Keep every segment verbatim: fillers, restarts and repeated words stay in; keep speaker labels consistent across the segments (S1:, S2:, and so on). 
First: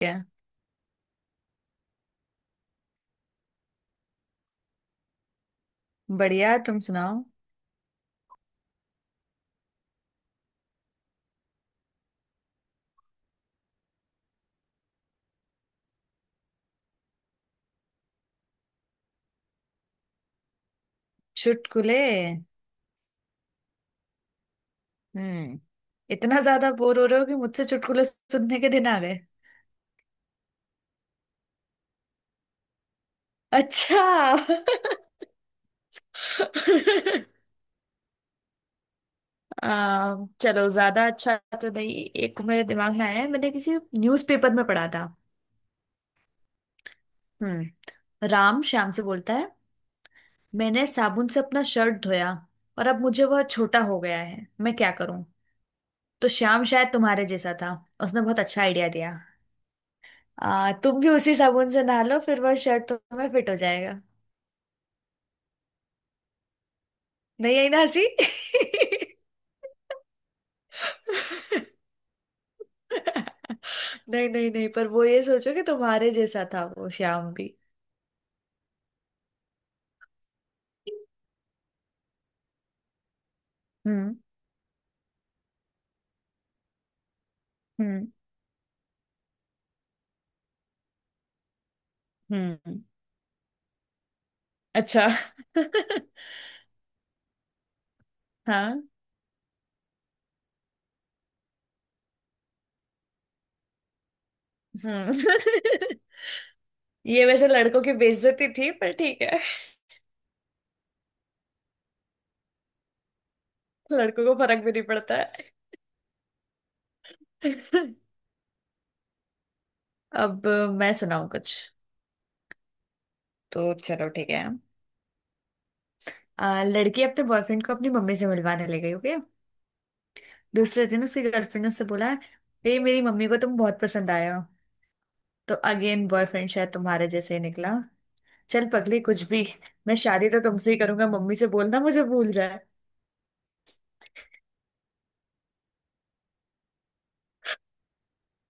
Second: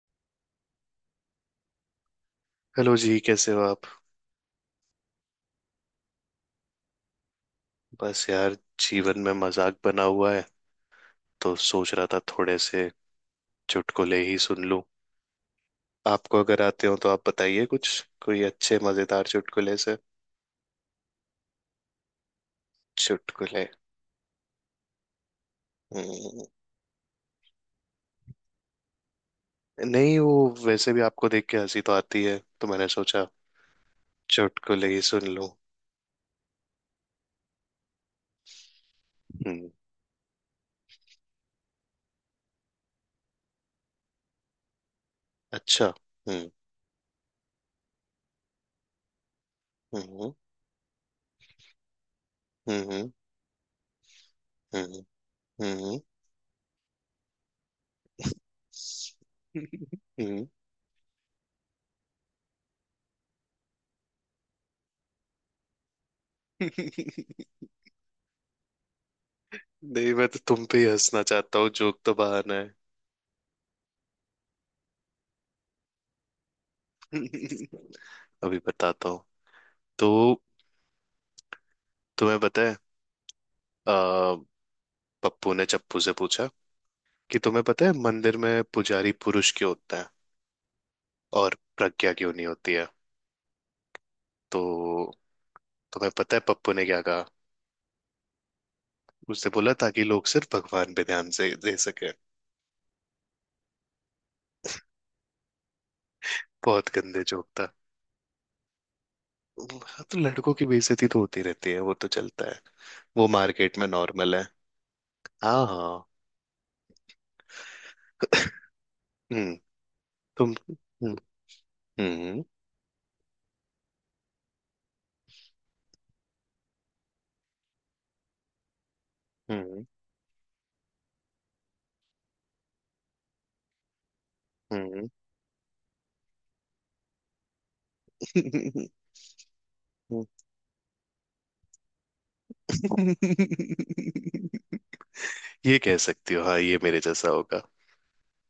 S1: क्या?
S2: हेलो जी, कैसे हो आप?
S1: बढ़िया, तुम सुनाओ।
S2: बस यार, जीवन में मजाक बना हुआ है। तो सोच रहा था थोड़े से चुटकुले ही सुन लूं। आपको अगर आते हो तो आप बताइए कुछ। कोई अच्छे मजेदार चुटकुले से।
S1: चुटकुले?
S2: चुटकुले।
S1: हम्म। इतना
S2: हम्म।
S1: ज्यादा बोर हो रहे हो कि मुझसे चुटकुले सुनने के दिन आ गए?
S2: नहीं, वो वैसे भी आपको देख के हंसी तो आती है, तो मैंने सोचा
S1: अच्छा।
S2: चुटकुले ही सुन लूं। हम्म।
S1: आ, चलो ज्यादा अच्छा तो नहीं, एक मेरे दिमाग में आया है, मैंने किसी न्यूज़पेपर में पढ़ा था।
S2: अच्छा। हम्म।
S1: हम्म, राम श्याम से बोलता है,
S2: हम्म।
S1: मैंने साबुन से अपना शर्ट धोया और अब
S2: हम्म।
S1: मुझे वह छोटा हो गया है, मैं क्या
S2: हम्म।
S1: करूं?
S2: हम्म। हम्म।
S1: तो श्याम शायद तुम्हारे जैसा था, उसने बहुत अच्छा आइडिया दिया।
S2: हम्म।
S1: आ, तुम भी उसी साबुन से नहा लो फिर वह शर्ट तुम्हें फिट हो जाएगा। नहीं आई ना हंसी?
S2: नहीं, मैं तो तुम पे ही हंसना चाहता हूँ, जोक तो बहाना है।
S1: नहीं नहीं नहीं, पर वो ये सोचो कि तुम्हारे जैसा था वो श्याम भी।
S2: अभी बताता हूँ। तो तुम्हें पता है, आ,
S1: हम्म
S2: पप्पू ने चप्पू से पूछा कि तुम्हें पता है
S1: हम्म
S2: मंदिर में पुजारी पुरुष क्यों होता है और प्रज्ञा क्यों नहीं होती
S1: हम्म।
S2: है?
S1: अच्छा।
S2: तो तुम्हें पता है पप्पू ने क्या कहा?
S1: हाँ।
S2: उसने बोला, ताकि लोग सिर्फ भगवान पे ध्यान से दे सके।
S1: हम्म।
S2: बहुत गंदे
S1: ये
S2: जोक
S1: वैसे
S2: था।
S1: लड़कों की बेइज्जती थी, पर ठीक है।
S2: हाँ, तो लड़कों की बेइज्जती तो होती रहती है, वो तो चलता है। वो मार्केट में
S1: लड़कों को
S2: नॉर्मल है।
S1: फर्क भी नहीं पड़ता है।
S2: हाँ, हाँ। हम्म।
S1: अब
S2: तुम।
S1: मैं
S2: हम्म।
S1: सुनाऊं कुछ?
S2: हम्म।
S1: तो चलो ठीक है। आ, लड़की अपने बॉयफ्रेंड को अपनी मम्मी से मिलवाने ले गई, ओके। दूसरे दिन उसकी गर्लफ्रेंड ने उससे बोला, ए मेरी मम्मी को तुम बहुत पसंद आए हो।
S2: हम्म।
S1: तो अगेन बॉयफ्रेंड शायद तुम्हारे जैसे ही निकला, चल
S2: हम्म।
S1: पगली कुछ भी, मैं शादी तो तुमसे ही करूंगा, मम्मी से बोलना मुझे भूल जाए।
S2: ये कह सकती हो, हाँ, ये मेरे जैसा होगा।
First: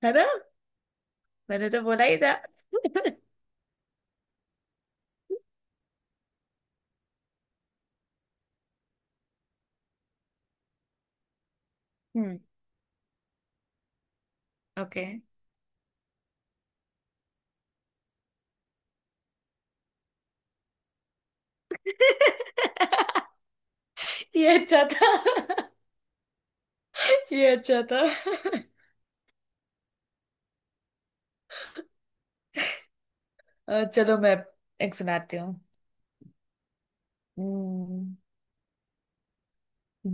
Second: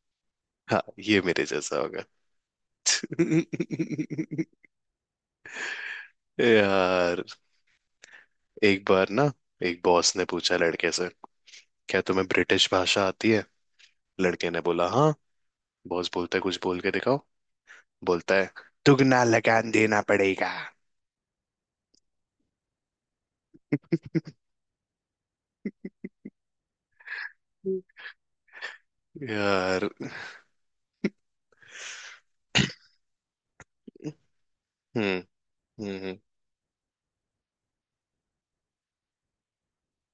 S1: है ना?
S2: हाँ। ये मेरे
S1: मैंने
S2: जैसा
S1: तो
S2: होगा।
S1: बोला ही था।
S2: यार, एक बार ना, एक बॉस ने पूछा लड़के से, क्या तुम्हें
S1: हम्म।
S2: ब्रिटिश भाषा आती है? लड़के ने बोला,
S1: ओके।
S2: हाँ। बॉस बोलता है, कुछ बोल के दिखाओ। बोलता है, दुगना लगान देना पड़ेगा।
S1: ये अच्छा था। ये अच्छा था।
S2: यार।
S1: अ, चलो मैं एक
S2: हम्म।
S1: सुनाती हूँ।
S2: हम्म। हम्म।
S1: हम्म।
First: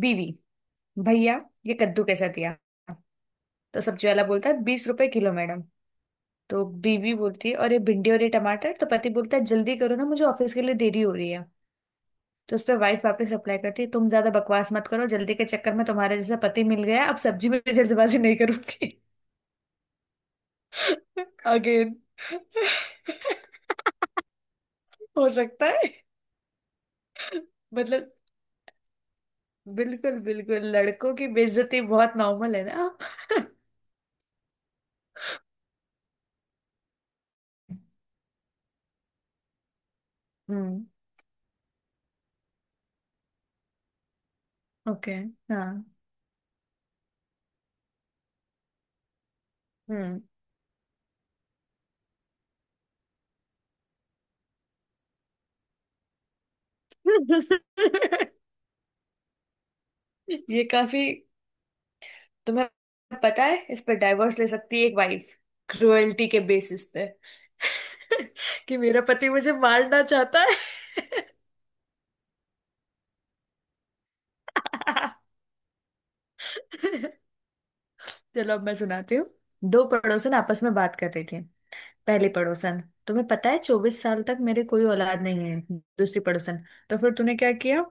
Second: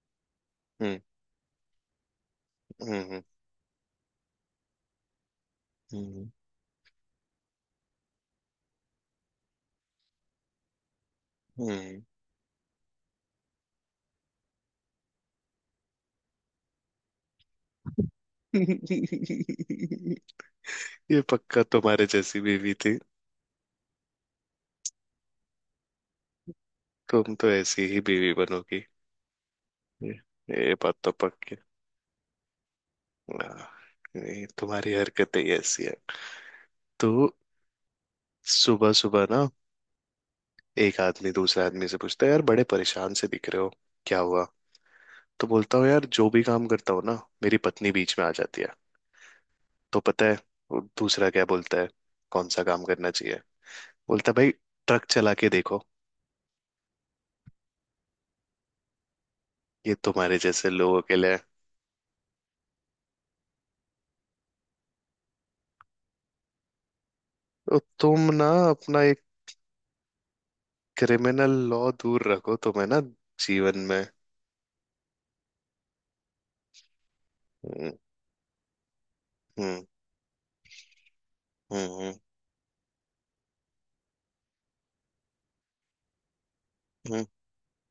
S1: बीवी,
S2: हम्म।
S1: भैया ये कद्दू कैसा दिया?
S2: हम्म।
S1: तो सब्जी वाला बोलता है, बीस रुपए किलो मैडम।
S2: हम्म।
S1: तो बीवी बोलती है, और ये भिंडी और ये टमाटर? तो पति बोलता है, जल्दी करो ना मुझे ऑफिस के लिए देरी हो रही है।
S2: हम्म।
S1: तो उस पर वाइफ वापस रिप्लाई करती है, तुम ज्यादा बकवास मत करो, जल्दी के चक्कर में तुम्हारे जैसा पति मिल गया, अब सब्जी में भी जल्दबाजी नहीं
S2: हम्म।
S1: करूंगी।
S2: ये पक्का
S1: अगेन।
S2: तुम्हारे जैसी बीवी थी।
S1: हो सकता है।
S2: तुम तो ऐसी ही
S1: मतलब,
S2: बीवी बनोगी। ये
S1: बिल्कुल बिल्कुल,
S2: ये बात तो
S1: लड़कों की
S2: पक्की।
S1: बेइज्जती बहुत नॉर्मल है ना।
S2: हाँ, ये तुम्हारी हरकतें ही ऐसी है। तो सुबह सुबह ना,
S1: हम्म।
S2: एक आदमी दूसरे आदमी से पूछता है, यार बड़े परेशान से दिख रहे हो, क्या हुआ?
S1: ओके।
S2: तो
S1: हाँ।
S2: बोलता हूँ, यार जो भी काम करता हूँ ना, मेरी पत्नी बीच में आ जाती है। तो
S1: हम्म।
S2: पता है वो दूसरा क्या बोलता है, कौन सा काम करना चाहिए? बोलता है, भाई ट्रक चला के देखो। ये तुम्हारे
S1: ये
S2: जैसे लोगों
S1: काफी,
S2: के लिए है।
S1: तुम्हें पता है इस पर डाइवोर्स ले सकती है एक वाइफ, क्रुएल्टी के बेसिस पे।
S2: तो तुम ना
S1: कि मेरा
S2: अपना एक
S1: पति मुझे मारना चाहता है।
S2: क्रिमिनल लॉ दूर रखो तुम्हें ना जीवन में।
S1: चलो अब मैं सुनाती हूँ।
S2: हम्म।
S1: दो पड़ोसन आपस में बात कर रही थी।
S2: हम्म।
S1: पहली पड़ोसन, तुम्हें पता है चौबीस साल तक मेरे कोई औलाद नहीं है। दूसरी पड़ोसन, तो फिर
S2: हम्म।
S1: तूने क्या किया?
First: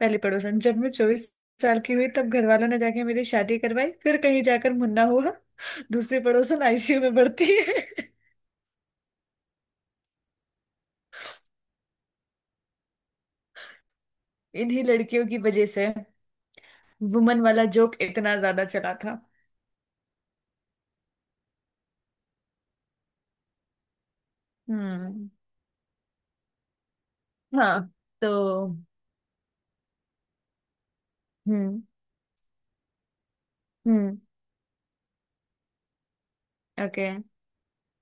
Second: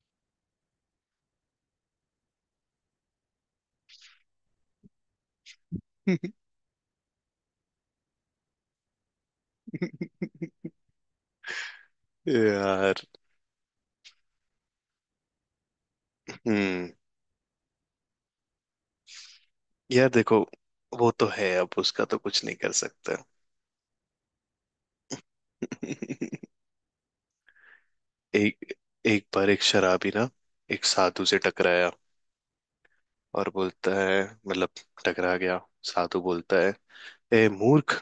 S1: पहली पड़ोसन, जब मैं चौबीस साल की हुई तब घर वालों ने जाके मेरी शादी करवाई, फिर कहीं जाकर मुन्ना हुआ। दूसरी पड़ोसन आई सी यू में भर्ती है।
S2: हम्म। यार।
S1: इन्हीं लड़कियों की वजह से
S2: हम्म।
S1: वुमन वाला जोक इतना ज्यादा चला था।
S2: यार देखो, वो तो है, अब उसका तो कुछ नहीं कर सकता।
S1: हम्म। हाँ। तो
S2: एक एक बार एक शराबी ना, एक साधु से
S1: हम्म।
S2: टकराया और बोलता
S1: हम्म।
S2: है, मतलब टकरा गया। साधु बोलता है,
S1: ओके।
S2: ए मूर्ख,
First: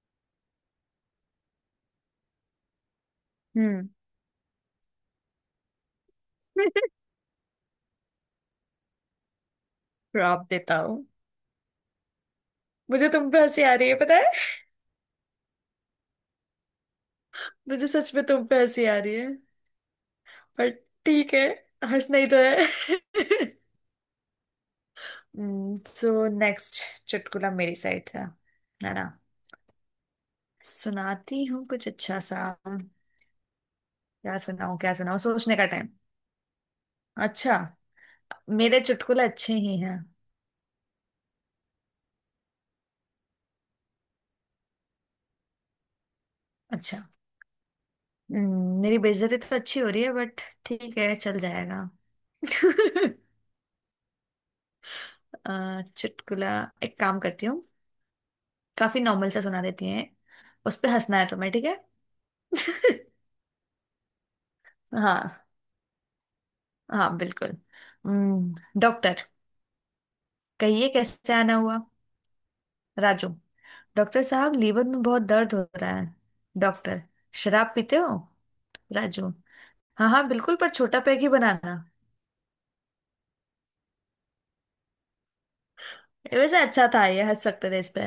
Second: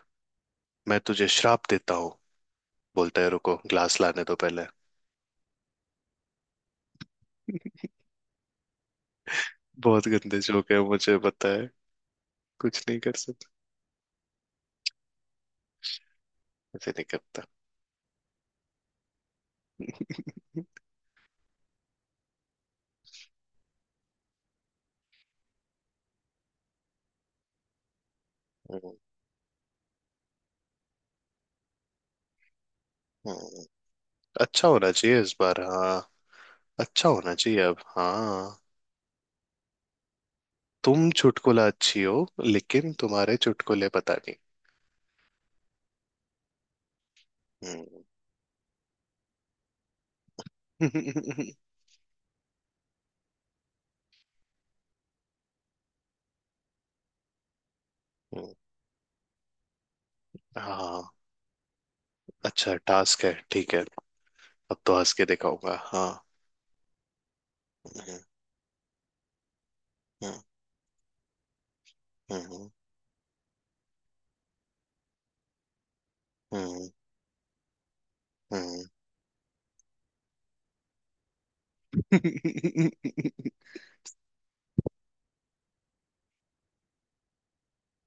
S2: मैं तुझे श्राप देता हूँ। बोलता है, रुको
S1: हम्म।
S2: ग्लास लाने दो पहले। बहुत गंदे
S1: प्रॉप
S2: जोक
S1: देता
S2: है,
S1: हूँ।
S2: मुझे पता है। कुछ नहीं
S1: मुझे
S2: कर
S1: तुम पे
S2: सकता।
S1: हंसी आ रही है पता है।
S2: ऐसे नहीं करता।
S1: मुझे सच में तुम पे हंसी आ रही है। पर ठीक है, हंसना ही तो है। सो नेक्स्ट चुटकुला मेरी साइड से
S2: हम्म।
S1: है ना। सुनाती हूँ कुछ अच्छा सा। क्या
S2: हम्म। अच्छा
S1: सुनाऊँ,
S2: होना
S1: क्या सुनाऊँ,
S2: चाहिए इस
S1: सोचने
S2: बार,
S1: का टाइम।
S2: हाँ। अच्छा होना
S1: अच्छा,
S2: चाहिए अब, हाँ।
S1: मेरे चुटकुले अच्छे ही हैं।
S2: तुम चुटकुला अच्छी हो, लेकिन तुम्हारे चुटकुले पता नहीं।
S1: अच्छा।
S2: हम्म।
S1: हम्म, मेरी बेइज्जती तो अच्छी हो रही है, बट ठीक है चल जाएगा। अ, चुटकुला, एक काम करती हूँ।
S2: हम्म।
S1: काफी नॉर्मल सा सुना देती हैं, उस पे
S2: हाँ,
S1: हंसना है तुम्हें, ठीक है?
S2: अच्छा टास्क है, ठीक है। अब तो हंस के
S1: हाँ,
S2: दिखाऊंगा, हाँ।
S1: हाँ बिल्कुल।
S2: हम्म।
S1: हम्म, डॉक्टर,
S2: हम्म।
S1: कहिए कैसे आना हुआ?
S2: हम्म।
S1: राजू, डॉक्टर साहब लीवर में बहुत दर्द हो रहा है।
S2: हम्म।
S1: डॉक्टर, शराब पीते हो?
S2: हम्म।
S1: राजू, हाँ हाँ बिल्कुल, पर छोटा पैग ही बनाना। ये वैसे अच्छा था, ये हंस सकते थे इस पे।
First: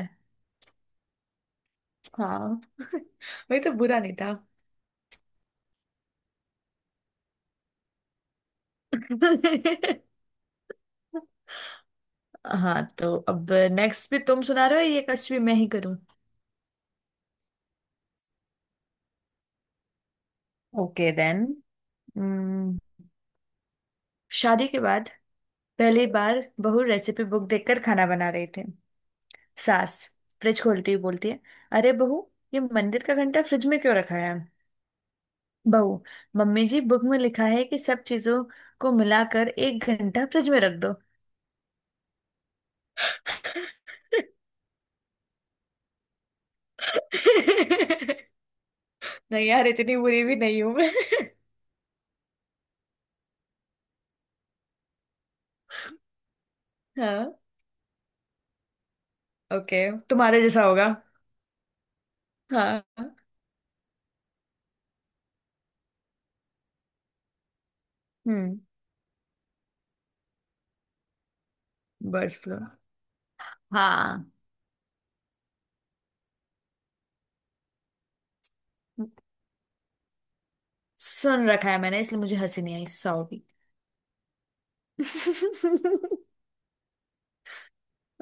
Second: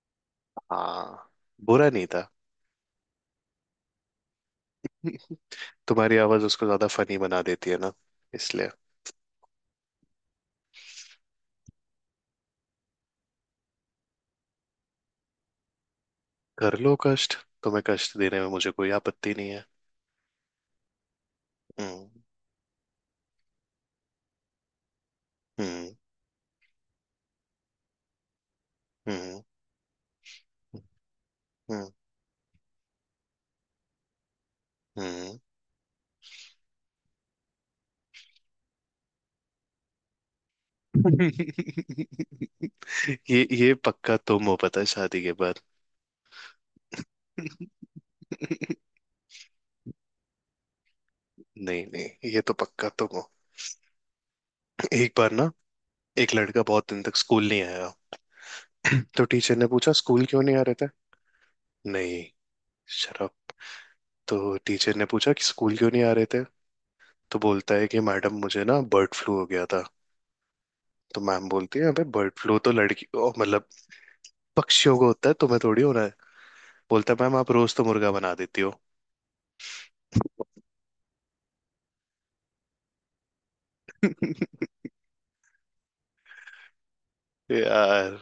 S2: हाँ। बुरा नहीं था।
S1: हाँ। वही तो, बुरा नहीं था।
S2: तुम्हारी आवाज उसको ज्यादा फनी बना देती है ना, इसलिए।
S1: हाँ तो अब नेक्स्ट भी तुम सुना रहे हो, ये कष्ट भी मैं ही करूँ?
S2: कर लो कष्ट, तुम्हें कष्ट देने में मुझे कोई आपत्ति नहीं है।
S1: Okay then.
S2: हम्म।
S1: शादी के बाद
S2: हम्म।
S1: पहली बार बहू रेसिपी बुक देखकर खाना बना रहे थे।
S2: हम्म।
S1: सास फ्रिज
S2: हम्म।
S1: खोलती हुई बोलती है,
S2: हम्म।
S1: अरे बहू ये मंदिर का घंटा फ्रिज में क्यों रखा है?
S2: हम्म।
S1: बहू, मम्मी जी बुक में लिखा है कि सब चीजों को मिलाकर एक घंटा फ्रिज में रख दो।
S2: ये ये पक्का तुम हो, पता है, शादी के बाद। नहीं,
S1: नहीं यार, इतनी बुरी भी नहीं हूं मैं।
S2: नहीं, ये तो पक्का तुम हो। एक बार ना, एक लड़का बहुत दिन तक
S1: हाँ।
S2: स्कूल नहीं आया। तो टीचर ने
S1: ओके,
S2: पूछा, स्कूल
S1: तुम्हारे
S2: क्यों नहीं आ
S1: जैसा
S2: रहे थे?
S1: होगा।
S2: नहीं।
S1: हाँ।
S2: शराब। तो टीचर ने पूछा कि स्कूल क्यों नहीं आ रहे थे? तो बोलता है कि मैडम,
S1: हम्म।
S2: मुझे ना बर्ड फ्लू हो गया था। तो मैम बोलती है, अबे बर्ड
S1: बर्ड्स फ्लू।
S2: फ्लू तो लड़की, ओ, मतलब
S1: हाँ,
S2: पक्षियों को होता है, तुम्हें थोड़ी होना है? बोलता है, मैम आप रोज तो मुर्गा बना देती हो।
S1: सुन रखा है मैंने, इसलिए मुझे हंसी नहीं आई, सॉरी। आ,
S2: यार।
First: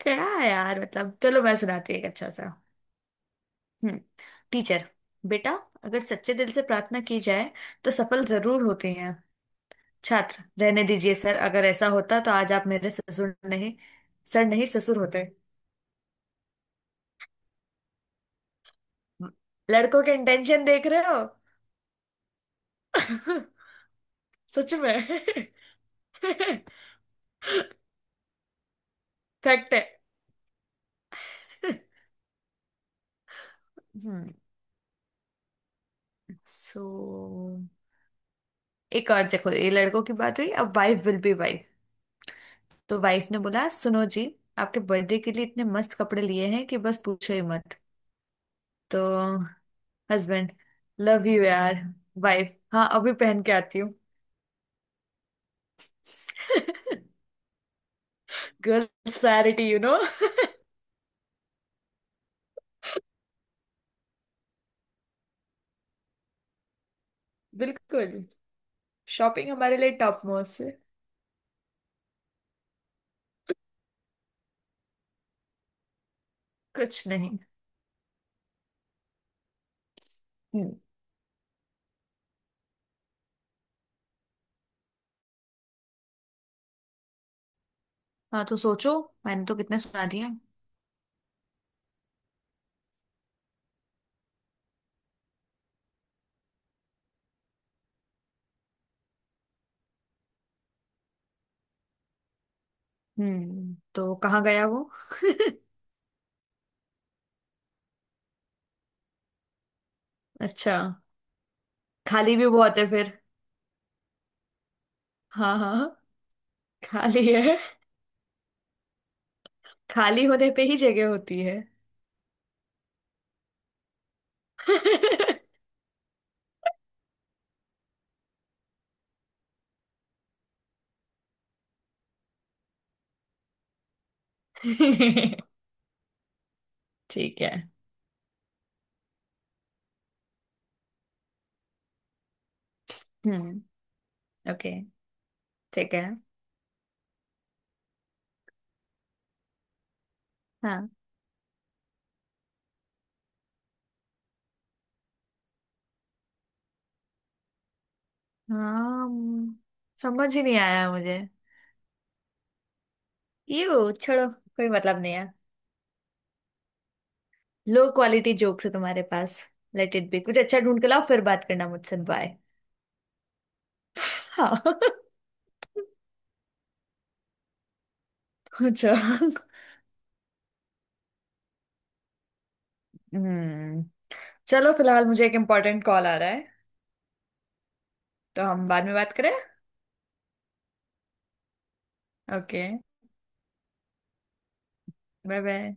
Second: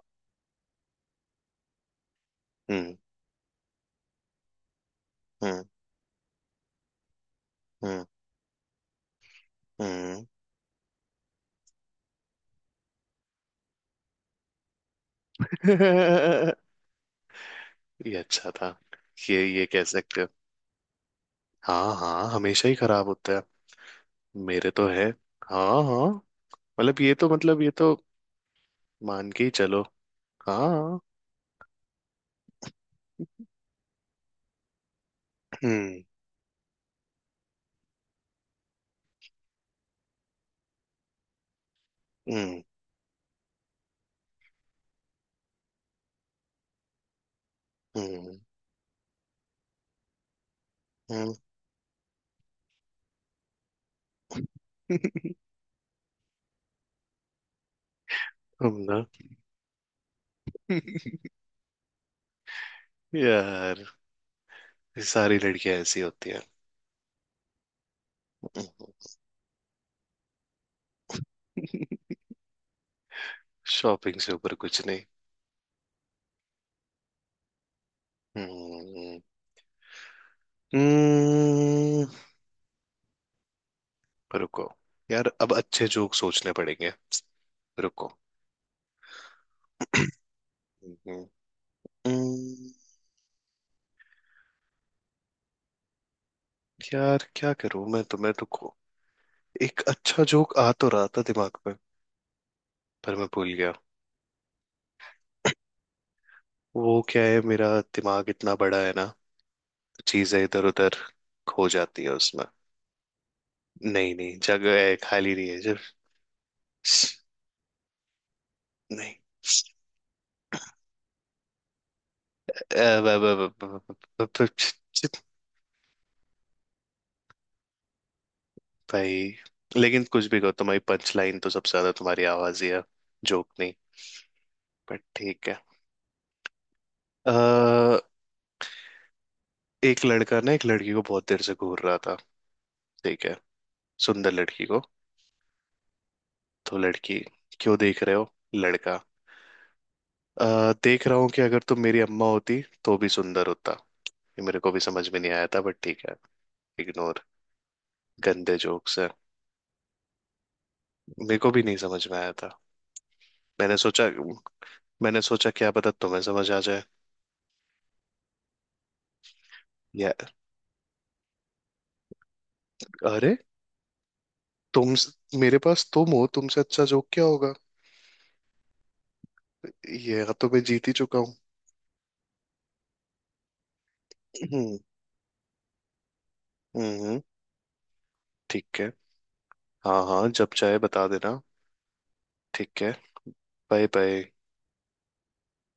S1: क्या है यार, मतलब चलो मैं सुनाती हूँ एक अच्छा सा।
S2: हम्म।
S1: हम्म। टीचर, बेटा
S2: हम्म।
S1: अगर सच्चे दिल से प्रार्थना की जाए तो
S2: हम्म।
S1: सफल जरूर होते हैं।
S2: हम्म।
S1: छात्र, रहने दीजिए सर, अगर ऐसा होता तो आज आप मेरे ससुर नहीं, सर नहीं ससुर होते।
S2: ये अच्छा था। ये ये कह
S1: लड़कों के
S2: सकते हो।
S1: इंटेंशन देख रहे हो?
S2: हाँ, हाँ, हमेशा ही खराब होता है। मेरे
S1: सच
S2: तो है।
S1: में,
S2: हाँ, हाँ। मतलब ये तो, मतलब ये तो मान के ही
S1: फैक्ट
S2: चलो।
S1: है।
S2: हाँ।
S1: हम्म।
S2: हम्म।
S1: सो एक और देखो, ये लड़कों की बात हुई, अब वाइफ विल बी वाइफ।
S2: हम्म।
S1: तो वाइफ ने बोला, सुनो जी आपके बर्थडे के लिए इतने मस्त कपड़े लिए हैं कि बस पूछो ही मत।
S2: हम्म।
S1: तो हस्बैंड, लव
S2: हम्म।
S1: यू यार। वाइफ, हाँ अभी पहन के आती हूँ।
S2: तुम ना।
S1: Girls priority you know.
S2: यार, ये सारी लड़कियां ऐसी होती हैं।
S1: बिल्कुल। शॉपिंग हमारे लिए टॉप मोस्ट है।
S2: शॉपिंग से ऊपर कुछ नहीं।
S1: कुछ नहीं।
S2: हम्म।
S1: हम्म।
S2: हम्म। रुको, यार अब अच्छे जोक सोचने पड़ेंगे, रुको।
S1: हाँ तो सोचो, मैंने तो कितने सुना दिया।
S2: हम्म। हम्म। यार क्या करूं मैं तुम्हें, रुको। एक अच्छा जोक आ तो रहा था दिमाग में, पर मैं भूल गया।
S1: हम्म, तो कहाँ गया वो?
S2: वो क्या है, मेरा दिमाग इतना बड़ा है ना, चीजें इधर
S1: अच्छा।
S2: उधर खो जाती है
S1: खाली
S2: उसमें।
S1: भी बहुत है फिर।
S2: नहीं, नहीं, जगह है, खाली नहीं
S1: हाँ
S2: है
S1: हाँ
S2: सिर्फ।
S1: हाँ। खाली है।
S2: नहीं।
S1: खाली होने पे ही जगह होती है।
S2: अ, ब- ब- ब- ब- ब- ब- ब- भाई, लेकिन कुछ भी कहो, तुम्हारी पंच लाइन तो सबसे ज्यादा तुम्हारी आवाज ही है, जोक नहीं। पर ठीक है।
S1: ठीक है।
S2: अ, एक लड़का ना, एक लड़की को बहुत देर से घूर रहा था, ठीक है।
S1: हम्म।
S2: सुंदर लड़की
S1: ओके।
S2: को।
S1: ठीक है।
S2: तो लड़की, क्यों देख रहे हो? लड़का, "अ,
S1: हाँ
S2: देख रहा हूँ कि अगर तुम मेरी अम्मा होती तो भी सुंदर होता।" ये मेरे को भी समझ में नहीं आया था, बट ठीक है, इग्नोर। गंदे जोक्स
S1: हाँ।
S2: है।
S1: हम्म, समझ ही नहीं आया मुझे।
S2: मेरे को भी नहीं समझ में आया था। मैंने
S1: यू
S2: सोचा
S1: छोड़ो, कोई मतलब नहीं
S2: मैंने
S1: है।
S2: सोचा क्या पता तुम्हें समझ आ जाए।
S1: लो क्वालिटी जोक्स है तुम्हारे पास। लेट इट
S2: या
S1: बी, कुछ अच्छा ढूंढ के लाओ फिर बात करना मुझसे, बाय।
S2: अरे,
S1: हाँ।
S2: तुम, मेरे पास तुम हो, तुमसे अच्छा जोक क्या होगा?
S1: अच्छा।
S2: ये तो मैं जीत ही चुका हूँ।
S1: हम्म, चलो
S2: हम्म।
S1: फिलहाल मुझे एक इम्पोर्टेंट कॉल आ रहा है,
S2: हम्म। हम्म।
S1: तो हम
S2: ठीक
S1: बाद
S2: है,
S1: में बात करें।
S2: हाँ, हाँ, जब चाहे बता देना।
S1: ओके।
S2: ठीक है। Bye bye.
S1: Bye bye.